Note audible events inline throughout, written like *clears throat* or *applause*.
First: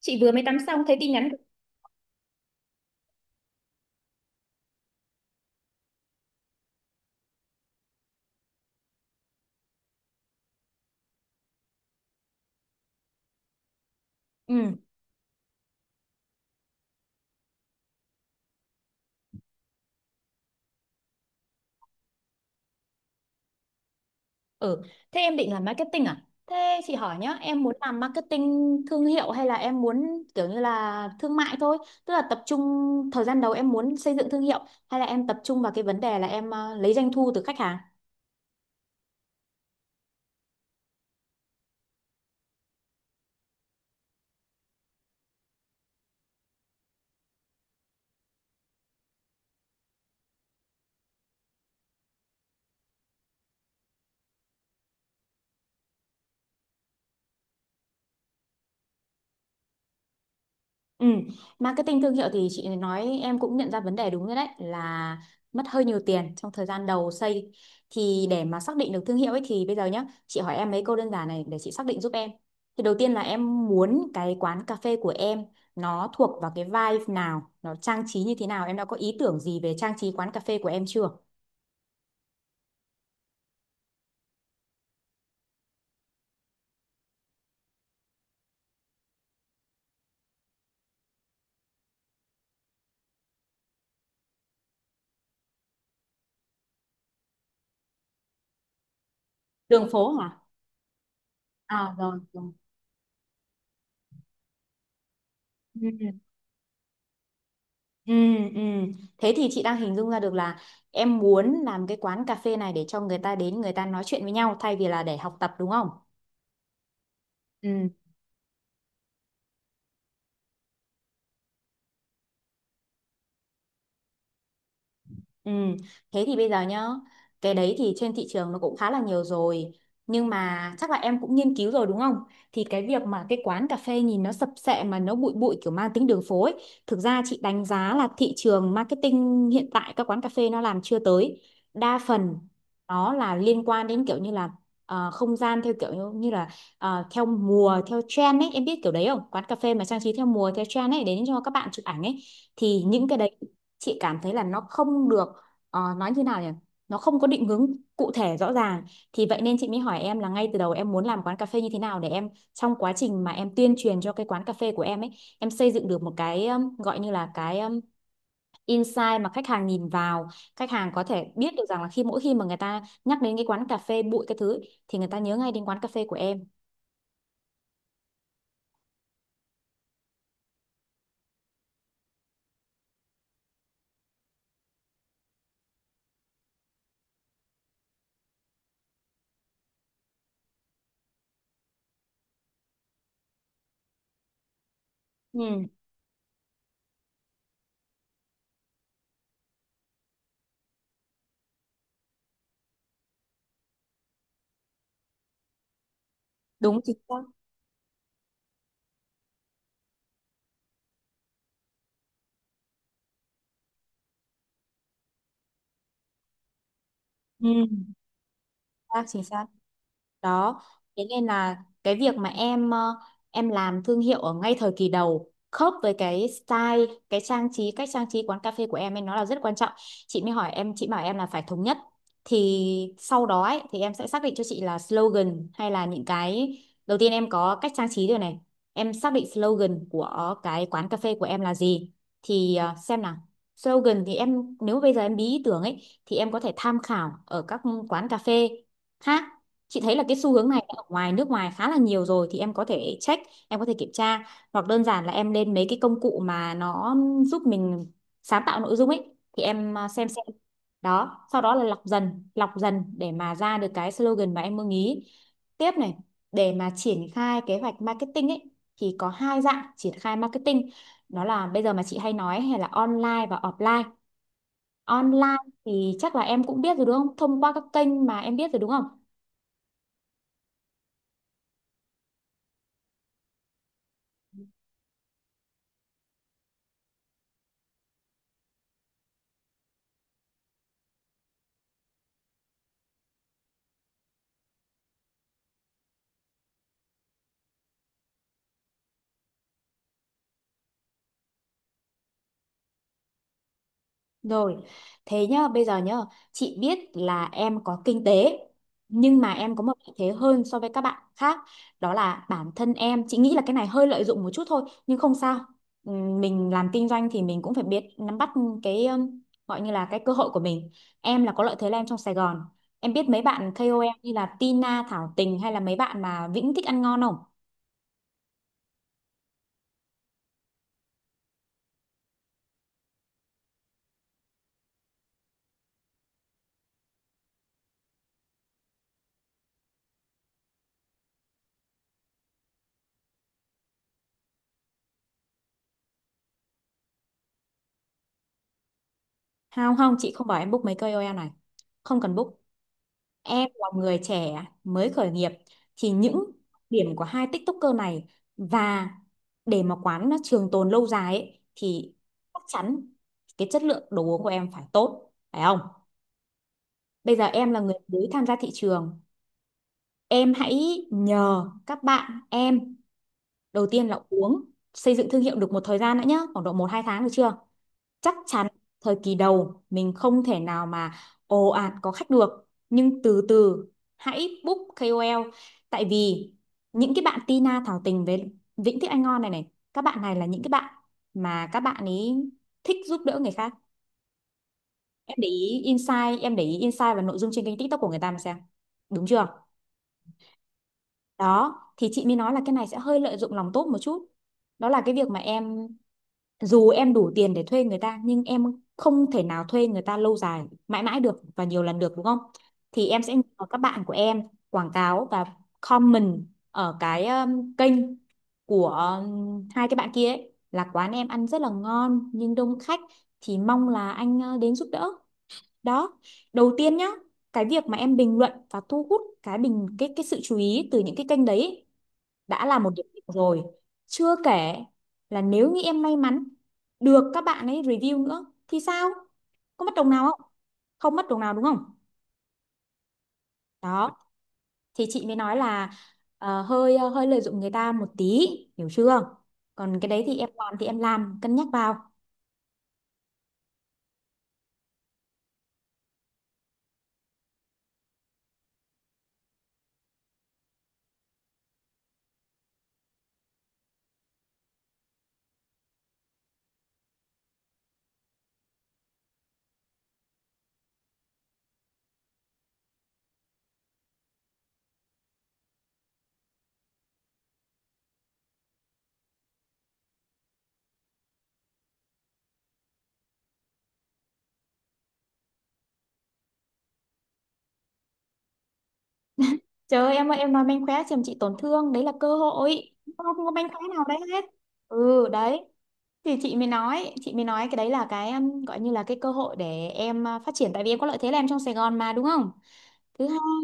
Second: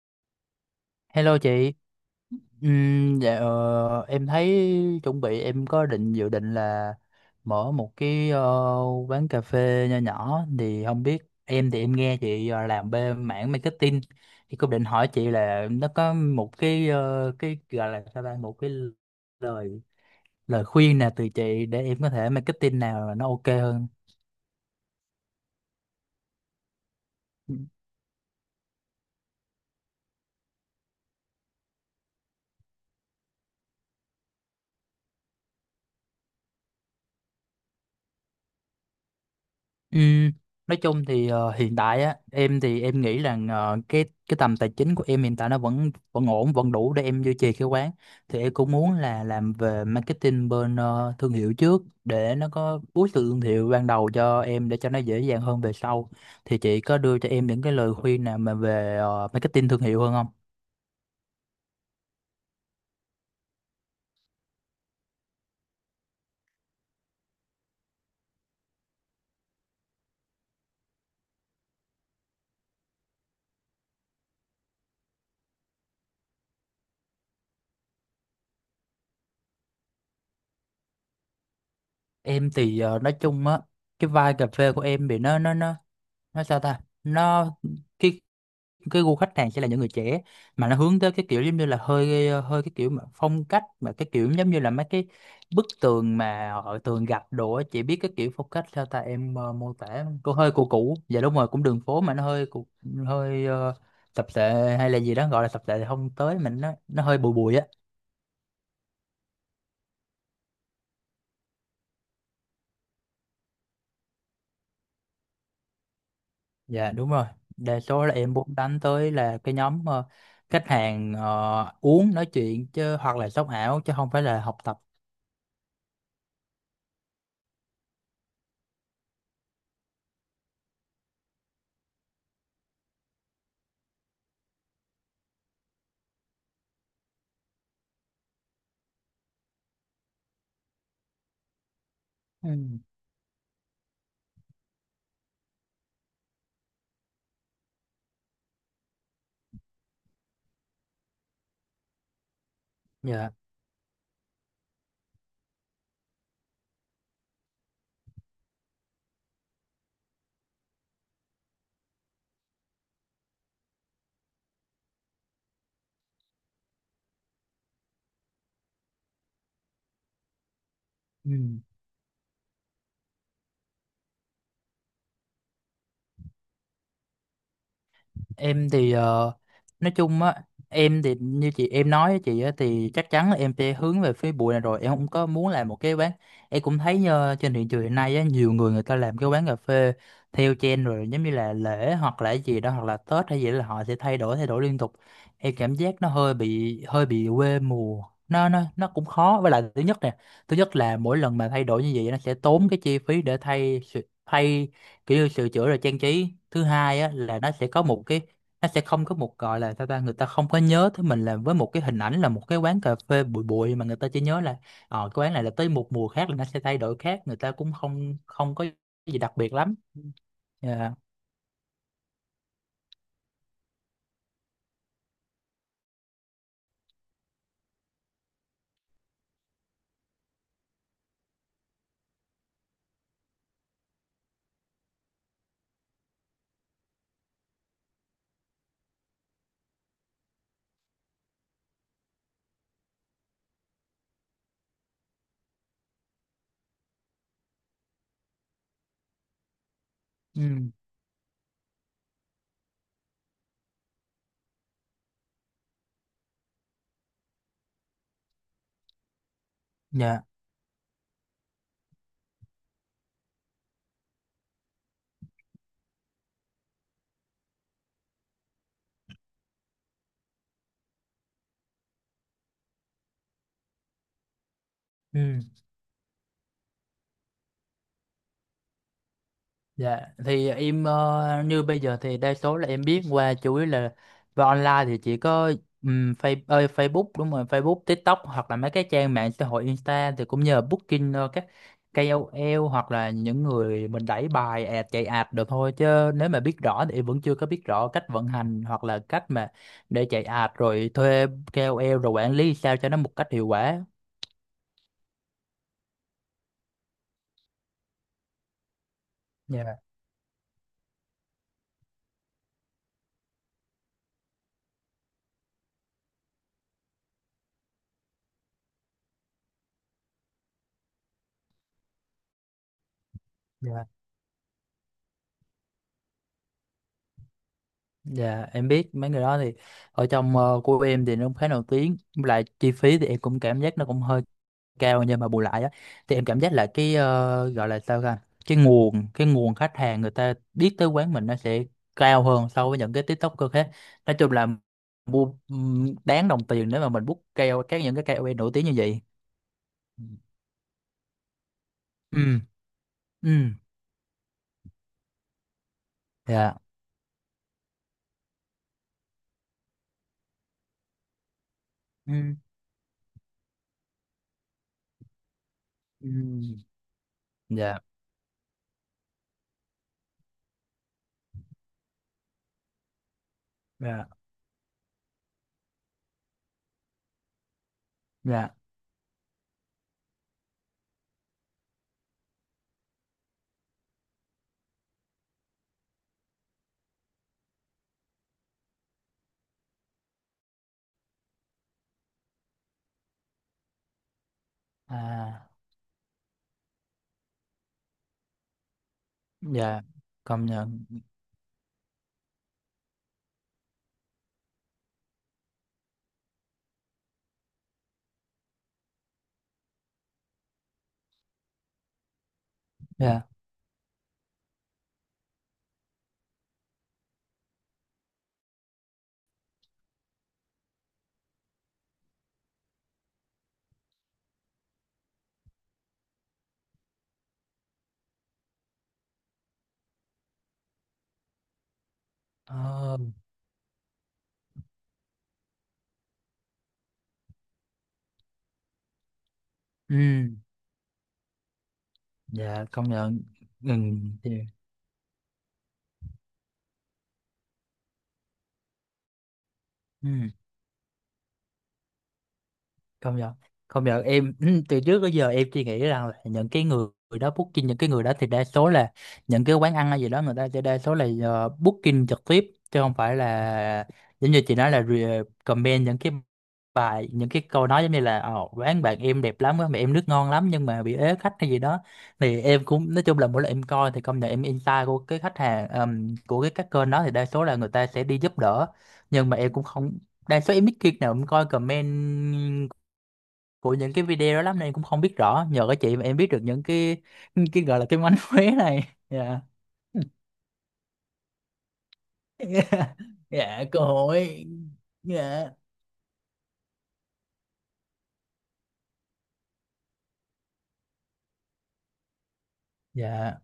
Chị vừa mới tắm xong thấy tin nhắn. Hello chị. Dạ, em thấy chuẩn bị em có định dự định là mở một cái quán cà phê nho nhỏ. Thì không biết, em thì em nghe chị làm bên mảng marketing, thì cũng Ừ. định hỏi chị là nó có một cái, cái gọi là sao ta, một cái lời lời khuyên nào từ chị để em có thể marketing nào là nó ok hơn. Ừ, thế em định làm marketing à? Thế chị hỏi nhá, em muốn làm marketing thương hiệu hay là em muốn kiểu như là thương mại thôi, tức là tập trung thời gian đầu em muốn xây dựng thương hiệu, hay là em tập trung vào cái vấn đề là em lấy doanh thu từ khách hàng? Ừm, nói chung thì hiện tại á em thì em nghĩ là cái tầm tài chính của em hiện tại nó vẫn vẫn ổn, vẫn đủ để em duy trì cái quán. Thì em cũng muốn là làm về marketing bên thương hiệu trước, để nó có boost từ thương hiệu ban đầu cho em, để cho nó dễ dàng hơn về sau. Thì chị có đưa cho em những cái lời khuyên nào mà về marketing thương hiệu hơn không? Ừ. Marketing thương hiệu thì chị nói em cũng nhận ra vấn đề đúng rồi, đấy là mất hơi nhiều tiền trong thời gian đầu xây. Thì để mà xác định được thương hiệu ấy thì bây giờ nhá, chị hỏi em mấy câu đơn giản này để chị xác định giúp em. Thì đầu tiên là em muốn cái quán cà phê của em nó thuộc vào cái vibe nào, nó trang trí như thế nào, em đã có ý tưởng gì về trang trí quán cà phê của em chưa? Em thì nói chung á, cái vibe cà phê của em thì nó sao ta, nó cái cái gu khách hàng sẽ là những người trẻ, mà nó hướng tới cái kiểu giống như là hơi hơi, cái kiểu mà phong cách, mà cái kiểu giống như là mấy cái bức tường mà họ thường gặp đồ á. Chị biết cái kiểu phong cách sao ta em mô tả Đường phố không? Cô hả? hơi cũ cũ, dạ đúng rồi, cũng đường À phố mà rồi nó rồi. Hơi tập thể, hay là gì đó, gọi là tập thể thì Ừ. không tới, mình nó hơi bụi bụi á. Ừ, ừ. Thế thì chị đang hình dung ra được là em muốn làm cái quán cà phê này để cho người ta đến người ta nói chuyện với nhau thay vì là để học tập đúng không? Dạ đúng rồi, đa Ừ. số là em muốn đánh tới là cái nhóm khách hàng uống nói chuyện chứ, hoặc là sống ảo chứ không phải là học tập. Ừ, thế thì bây giờ nhá, cái đấy thì trên thị trường nó cũng khá là nhiều rồi. Nhưng mà chắc là em cũng nghiên cứu rồi đúng không? Thì cái việc mà cái quán cà phê nhìn nó sập sệ mà nó bụi bụi kiểu mang tính đường phố ấy, thực ra chị đánh giá là thị trường marketing hiện tại các quán cà phê nó làm chưa tới. Đa phần Ừ. nó là liên quan đến kiểu như là không gian theo kiểu như như là theo mùa, theo trend ấy, em biết kiểu đấy không? Quán cà phê mà trang trí theo mùa, theo trend ấy đến cho các bạn chụp ảnh ấy, thì những cái Dạ. đấy chị cảm thấy là nó không được, nói như nào nhỉ, nó không có định hướng cụ thể rõ ràng. Thì vậy nên chị mới hỏi em là ngay từ đầu em muốn làm quán cà phê như thế nào, để em trong quá trình mà em tuyên truyền cho cái quán cà phê của em ấy, em xây dựng được một cái, gọi như là cái insight, mà khách hàng nhìn vào khách hàng có Ừ. thể biết được rằng là khi mỗi khi mà người ta nhắc đến cái quán cà phê bụi cái thứ ấy, thì người ta nhớ ngay đến quán cà phê của em. Em thì nói chung á, em thì như chị em nói với chị á, thì chắc chắn là em sẽ hướng về phía bụi này rồi, em không có muốn làm một cái quán. Em cũng thấy trên thị trường hiện nay á, nhiều người người ta làm cái quán cà phê theo trend rồi, giống như là lễ hoặc là gì đó, hoặc là Tết hay gì đó, là họ sẽ thay đổi liên tục. Em Ừ. cảm giác nó hơi bị quê mùa, nó cũng khó. Với lại thứ nhất nè, thứ nhất là mỗi lần mà thay đổi như vậy nó sẽ tốn cái chi phí để thay, kiểu như sửa chữa rồi trang trí. Thứ Đúng chính hai á xác. là nó sẽ có một cái, nó sẽ không có một, gọi là sao ta, người ta không có nhớ tới mình là với một cái hình ảnh là một cái quán cà phê bụi bụi, mà người ta chỉ nhớ là cái quán này là tới một mùa khác là nó sẽ thay đổi khác, người Ừ. ta cũng Chính không không có xác, gì chính đặc xác. biệt lắm. Đó, Dạ. thế nên là cái việc mà em em làm thương hiệu ở ngay thời kỳ đầu khớp với cái style, cái trang trí, cách trang trí quán cà phê của em ấy, nó là rất quan trọng. Chị mới hỏi em, chị bảo em là phải thống nhất. Thì sau đó ấy, thì em sẽ xác định cho chị là slogan hay là những cái, đầu tiên em có cách trang trí rồi này. Em xác định slogan của cái quán cà phê của em là gì, thì xem nào. Slogan thì em nếu bây giờ em bí ý tưởng ấy, thì em có thể tham khảo ở các quán cà phê khác. Chị thấy là cái xu Ừ. hướng này ở ngoài nước ngoài khá là nhiều rồi, thì em có thể check, em có thể kiểm tra, hoặc đơn giản là em lên mấy cái công cụ mà nó giúp mình sáng tạo nội dung ấy, thì em xem Dạ. xem. Đó, sau đó là lọc dần để mà ra được cái slogan mà em mong ý. Tiếp này, để mà triển khai kế hoạch marketing ấy, thì có hai dạng triển khai marketing, đó là bây giờ mà chị hay nói hay là online và offline. Online Ừ. thì chắc là em cũng biết rồi đúng không, thông qua các kênh mà em biết rồi đúng không? Dạ, thì em như bây giờ thì đa số là em biết qua chủ yếu là về online thì chỉ có Facebook, đúng rồi, Facebook, TikTok hoặc là mấy cái trang mạng xã hội Insta. Thì cũng nhờ booking các KOL hoặc là những người mình đẩy bài ad, chạy ad được thôi. Chứ nếu mà biết rõ thì em vẫn chưa có biết rõ cách vận hành, hoặc là cách mà để chạy ad rồi thuê KOL rồi quản lý sao cho nó một cách hiệu quả. Rồi, thế nhá, bây giờ nhá, chị biết là em có kinh tế, nhưng mà em có một Dạ. lợi thế hơn so với các bạn khác, đó là bản thân em, chị nghĩ là cái này hơi lợi dụng một chút thôi, nhưng không sao. Mình làm kinh doanh thì mình cũng phải biết nắm bắt cái, gọi như là cái cơ hội của mình. Em là có lợi thế là em trong Sài Gòn. Em biết mấy bạn Dạ. KOL như là Tina, Thảo Tình hay là mấy bạn mà Vĩnh Thích Ăn Ngon không? Dạ em biết mấy người đó thì ở trong của em thì nó cũng khá nổi tiếng. Với lại chi phí thì em cũng cảm giác nó cũng hơi cao, nhưng mà bù lại á thì em cảm giác là cái gọi là sao ta, cái nguồn khách hàng người ta biết tới quán mình nó sẽ cao hơn so với những cái TikToker khác. Nói chung là mua, đáng đồng tiền nếu mà mình book keo các những cái KOL nổi tiếng như vậy. Không không, chị không bảo em book mấy KOL này. Không cần book. Ừ. Ừ. Em là người trẻ mới khởi nghiệp thì những Dạ. điểm của hai TikToker này, và để mà quán nó trường tồn lâu dài ấy, thì Ừ. chắc chắn cái chất lượng đồ uống của em phải tốt phải không? Ừ. Bây giờ em là người Dạ. mới tham gia thị trường, em hãy nhờ các bạn em đầu tiên là Dạ. uống, xây dựng thương hiệu được một thời gian đã nhá, khoảng độ một 2 tháng được chưa? Chắc chắn Dạ. thời kỳ đầu mình không thể nào mà ồ ạt có khách được, nhưng từ từ hãy book KOL, tại vì những cái bạn Tina Thảo Tình với Vĩnh Thích Anh Ngon này này, các bạn này là những cái bạn mà các bạn ấy thích giúp đỡ người khác. Em để À. ý insight, em để ý insight và nội dung trên kênh TikTok của người ta mà xem, đúng chưa? Dạ công nhận. Đó, thì chị mới nói là cái này sẽ hơi lợi dụng lòng tốt một chút, đó là cái việc mà em dù em đủ tiền để thuê người ta, nhưng em không thể nào thuê người ta lâu dài mãi mãi được và nhiều lần được đúng không? Thì em sẽ Dạ. nhờ các bạn của em quảng cáo và comment ở cái, kênh của hai cái bạn kia ấy, là quán em ăn rất là ngon nhưng đông khách, thì mong là anh đến giúp đỡ. Đó, đầu tiên nhá, cái việc mà em bình luận và thu hút cái bình cái sự chú ý từ những cái kênh đấy đã là một điểm Ờ. cộng rồi. Chưa kể là nếu như em may mắn được các bạn ấy review nữa thì sao, có mất đồng Ừ. nào không? Không mất đồng nào đúng không? Dạ công nhận. Ừ Đó, thì. thì chị mới nói là hơi hơi lợi dụng người ta một tí, hiểu chưa? Còn cái đấy Ừ. Thì em làm cân nhắc vào. Công nhận, công nhận em *clears throat* từ trước tới giờ em chỉ nghĩ rằng là những cái người đó booking, những cái người đó thì đa số là những cái quán ăn hay gì đó, người ta sẽ đa số là booking trực tiếp chứ không phải là giống như chị nói là comment những cái bài những cái câu nói giống như là: "Ồ, quán bạn em đẹp lắm, quán bạn em nước ngon lắm nhưng mà bị ế khách" hay gì đó. Thì em cũng nói chung là mỗi lần em coi thì công nhận em insight của cái khách hàng, của cái các kênh đó thì đa số là người ta sẽ đi giúp đỡ. Nhưng mà em cũng không, đa số em ít khi nào em coi comment của những cái video đó lắm, nên cũng không biết rõ. Nhờ các chị mà em biết được những cái gọi là cái mánh khóe này. Dạ. Trời ơi, em nói manh khóe chồng chị tổn thương, đấy là cơ *laughs* hội. Dạ. Không không có manh Dạ khóe cơ nào đấy hết. hội. Ừ, đấy. Dạ. Thì chị mới nói cái đấy là cái, gọi như là cái cơ hội để em phát triển, tại vì em có lợi thế là em trong Sài Gòn mà đúng không? Thứ hai Dạ.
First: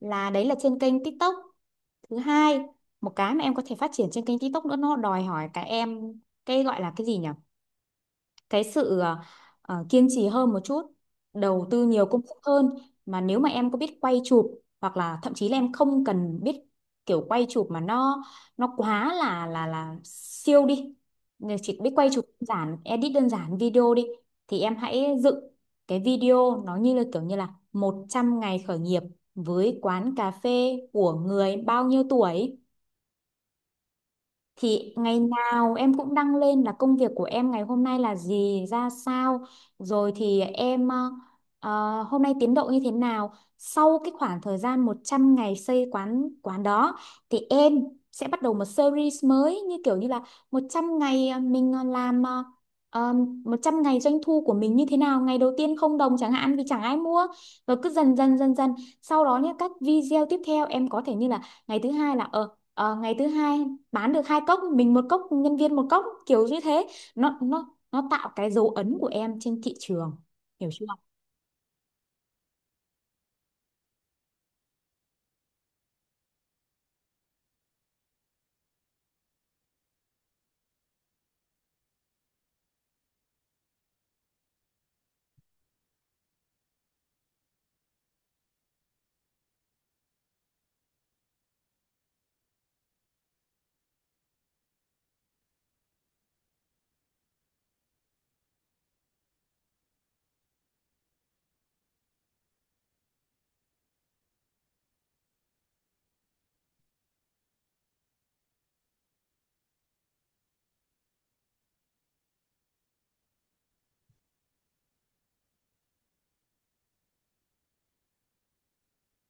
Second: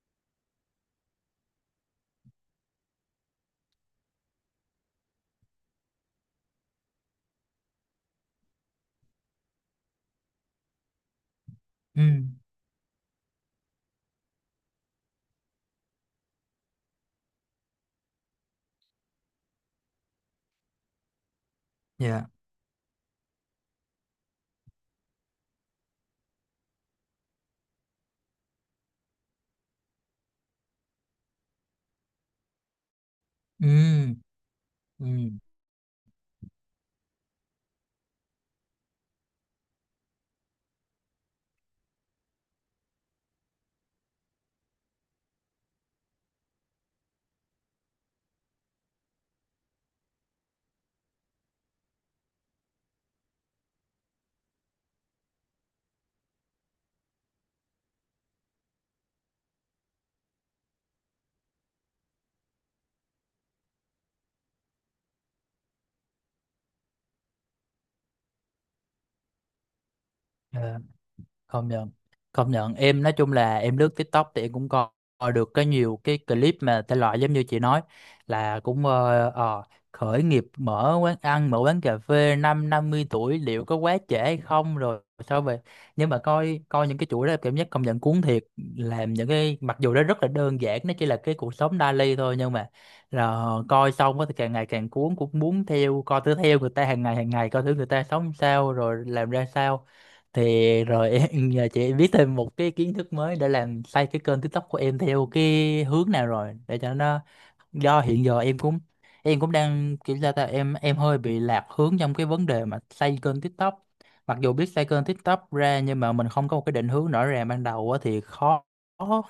là đấy là trên kênh TikTok. Thứ hai, một cái mà em có thể phát triển trên kênh TikTok nữa, nó đòi hỏi cả em cái gọi là cái gì nhỉ, cái sự kiên trì hơn một chút, đầu tư Ừ. nhiều công sức hơn. Mà nếu mà em có biết quay chụp hoặc là thậm chí là em không cần biết kiểu quay chụp mà nó quá là là siêu đi. Nếu chỉ biết quay chụp Dạ. đơn giản, edit đơn giản video đi, thì em hãy dựng cái video nó như là kiểu như là 100 ngày khởi nghiệp với quán cà phê của người bao nhiêu tuổi. Ừ. Thì ngày Ừ. nào em cũng đăng lên là công việc của em ngày hôm nay là gì ra sao, rồi thì em hôm nay tiến độ như thế nào. Sau cái khoảng thời gian 100 ngày xây quán quán đó, thì em sẽ bắt đầu một series mới như kiểu như là 100 ngày mình làm ờ, 100 ngày doanh thu của mình như thế nào, ngày đầu tiên không đồng chẳng hạn vì chẳng ai mua, rồi cứ dần dần sau đó nhé. Các video tiếp theo em có thể như là ngày thứ hai là ngày thứ hai bán được hai cốc, mình một cốc nhân viên một cốc kiểu như thế. Nó nó tạo cái dấu ấn của em trên thị trường, hiểu Dạ. chưa? Công nhận, công nhận em nói chung là em lướt TikTok thì em cũng coi coi được cái nhiều cái clip mà thể loại giống như chị nói là cũng khởi nghiệp, mở quán ăn, mở quán cà phê năm 50 tuổi liệu có quá trễ hay không, rồi sao về. Nhưng mà coi coi những cái chuỗi đó cảm giác công nhận cuốn thiệt, làm những cái mặc dù nó rất là đơn giản, nó chỉ là cái cuộc sống daily thôi. Nhưng mà là coi xong á thì càng ngày càng cuốn, cũng muốn theo coi thử, theo người ta hàng ngày coi thử người ta sống sao rồi làm ra sao. Thì rồi *laughs* em giờ chị biết thêm một cái kiến thức mới để làm xây cái kênh TikTok của em theo cái hướng nào rồi, để cho nó, do hiện giờ em cũng, đang kiểu sao ta, em hơi bị lạc hướng trong cái vấn đề mà xây kênh TikTok. Mặc dù biết xây kênh TikTok ra nhưng mà mình không có một cái định hướng rõ ràng ban đầu á thì khó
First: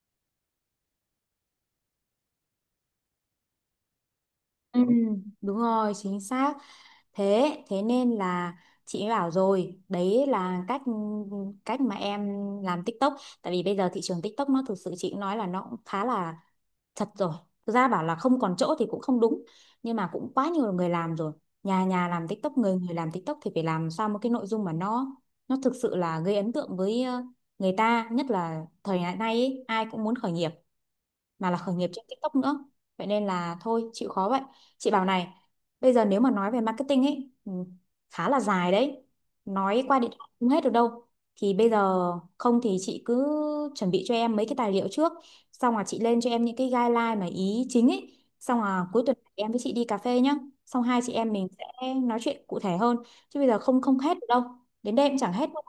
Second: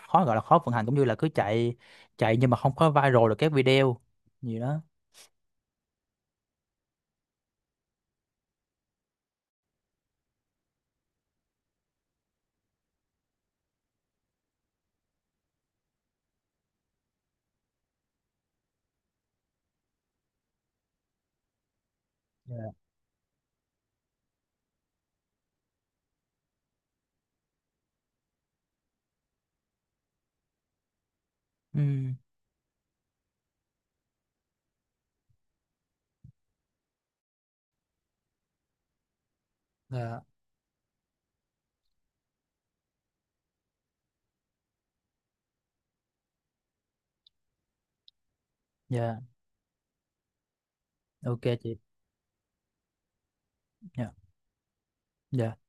khó gọi là khó vận hành, cũng như là cứ chạy chạy nhưng mà không có viral được các video gì Ừ, đó. đúng rồi chính xác. Thế thế nên là chị mới bảo rồi đấy, là cách cách mà em làm TikTok, tại vì bây giờ thị trường TikTok nó thực sự chị cũng nói là nó cũng khá là chật rồi. Thực ra bảo là không còn chỗ thì cũng không đúng, nhưng mà cũng quá nhiều người làm rồi, nhà nhà làm TikTok, Dạ. người người làm TikTok, thì phải làm sao một cái nội dung mà nó thực sự là gây ấn tượng với người ta, nhất là thời đại nay ấy, ai cũng muốn khởi nghiệp mà là khởi Ừ. nghiệp trên TikTok nữa. Vậy nên là thôi chịu khó vậy. Chị bảo này, bây giờ nếu mà nói về marketing ấy, ừ, khá là dài đấy, nói qua điện Dạ. thoại không hết được đâu. Thì bây giờ không thì chị cứ chuẩn bị cho em mấy cái tài liệu trước, xong là chị lên cho em những cái guideline mà ý chính ấy, xong là cuối tuần Dạ em với chị đi cà phê nhá, xong hai chị em ok mình chị. sẽ nói chuyện cụ thể hơn, chứ bây giờ không không Dạ. hết được đâu, đến đây cũng chẳng hết Dạ. đâu.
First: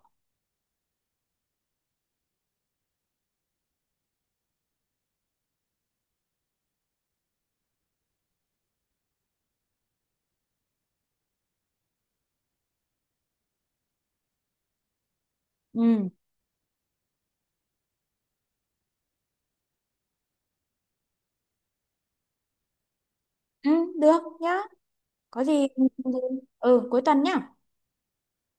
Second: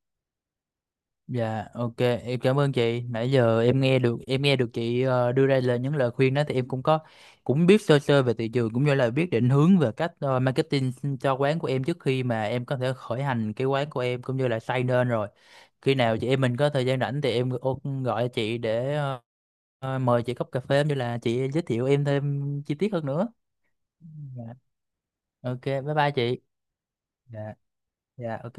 Dạ ok, em cảm ơn chị. Nãy giờ em nghe được, chị đưa ra những lời khuyên đó, thì em cũng có, cũng biết sơ sơ về thị trường, cũng như là biết định hướng về cách marketing cho quán của em trước khi mà em có thể khởi hành cái quán của em, cũng như là xây nên rồi. Khi Ừ, nào chị em mình có thời gian rảnh thì em gọi chị để mời chị cốc cà phê, cũng như là chị giới thiệu em thêm chi tiết hơn nữa. ừ, được Dạ. nhá. Có Ok gì bye ừ. bye chị. Ừ, cuối tuần nhá. Dạ. Dạ ok.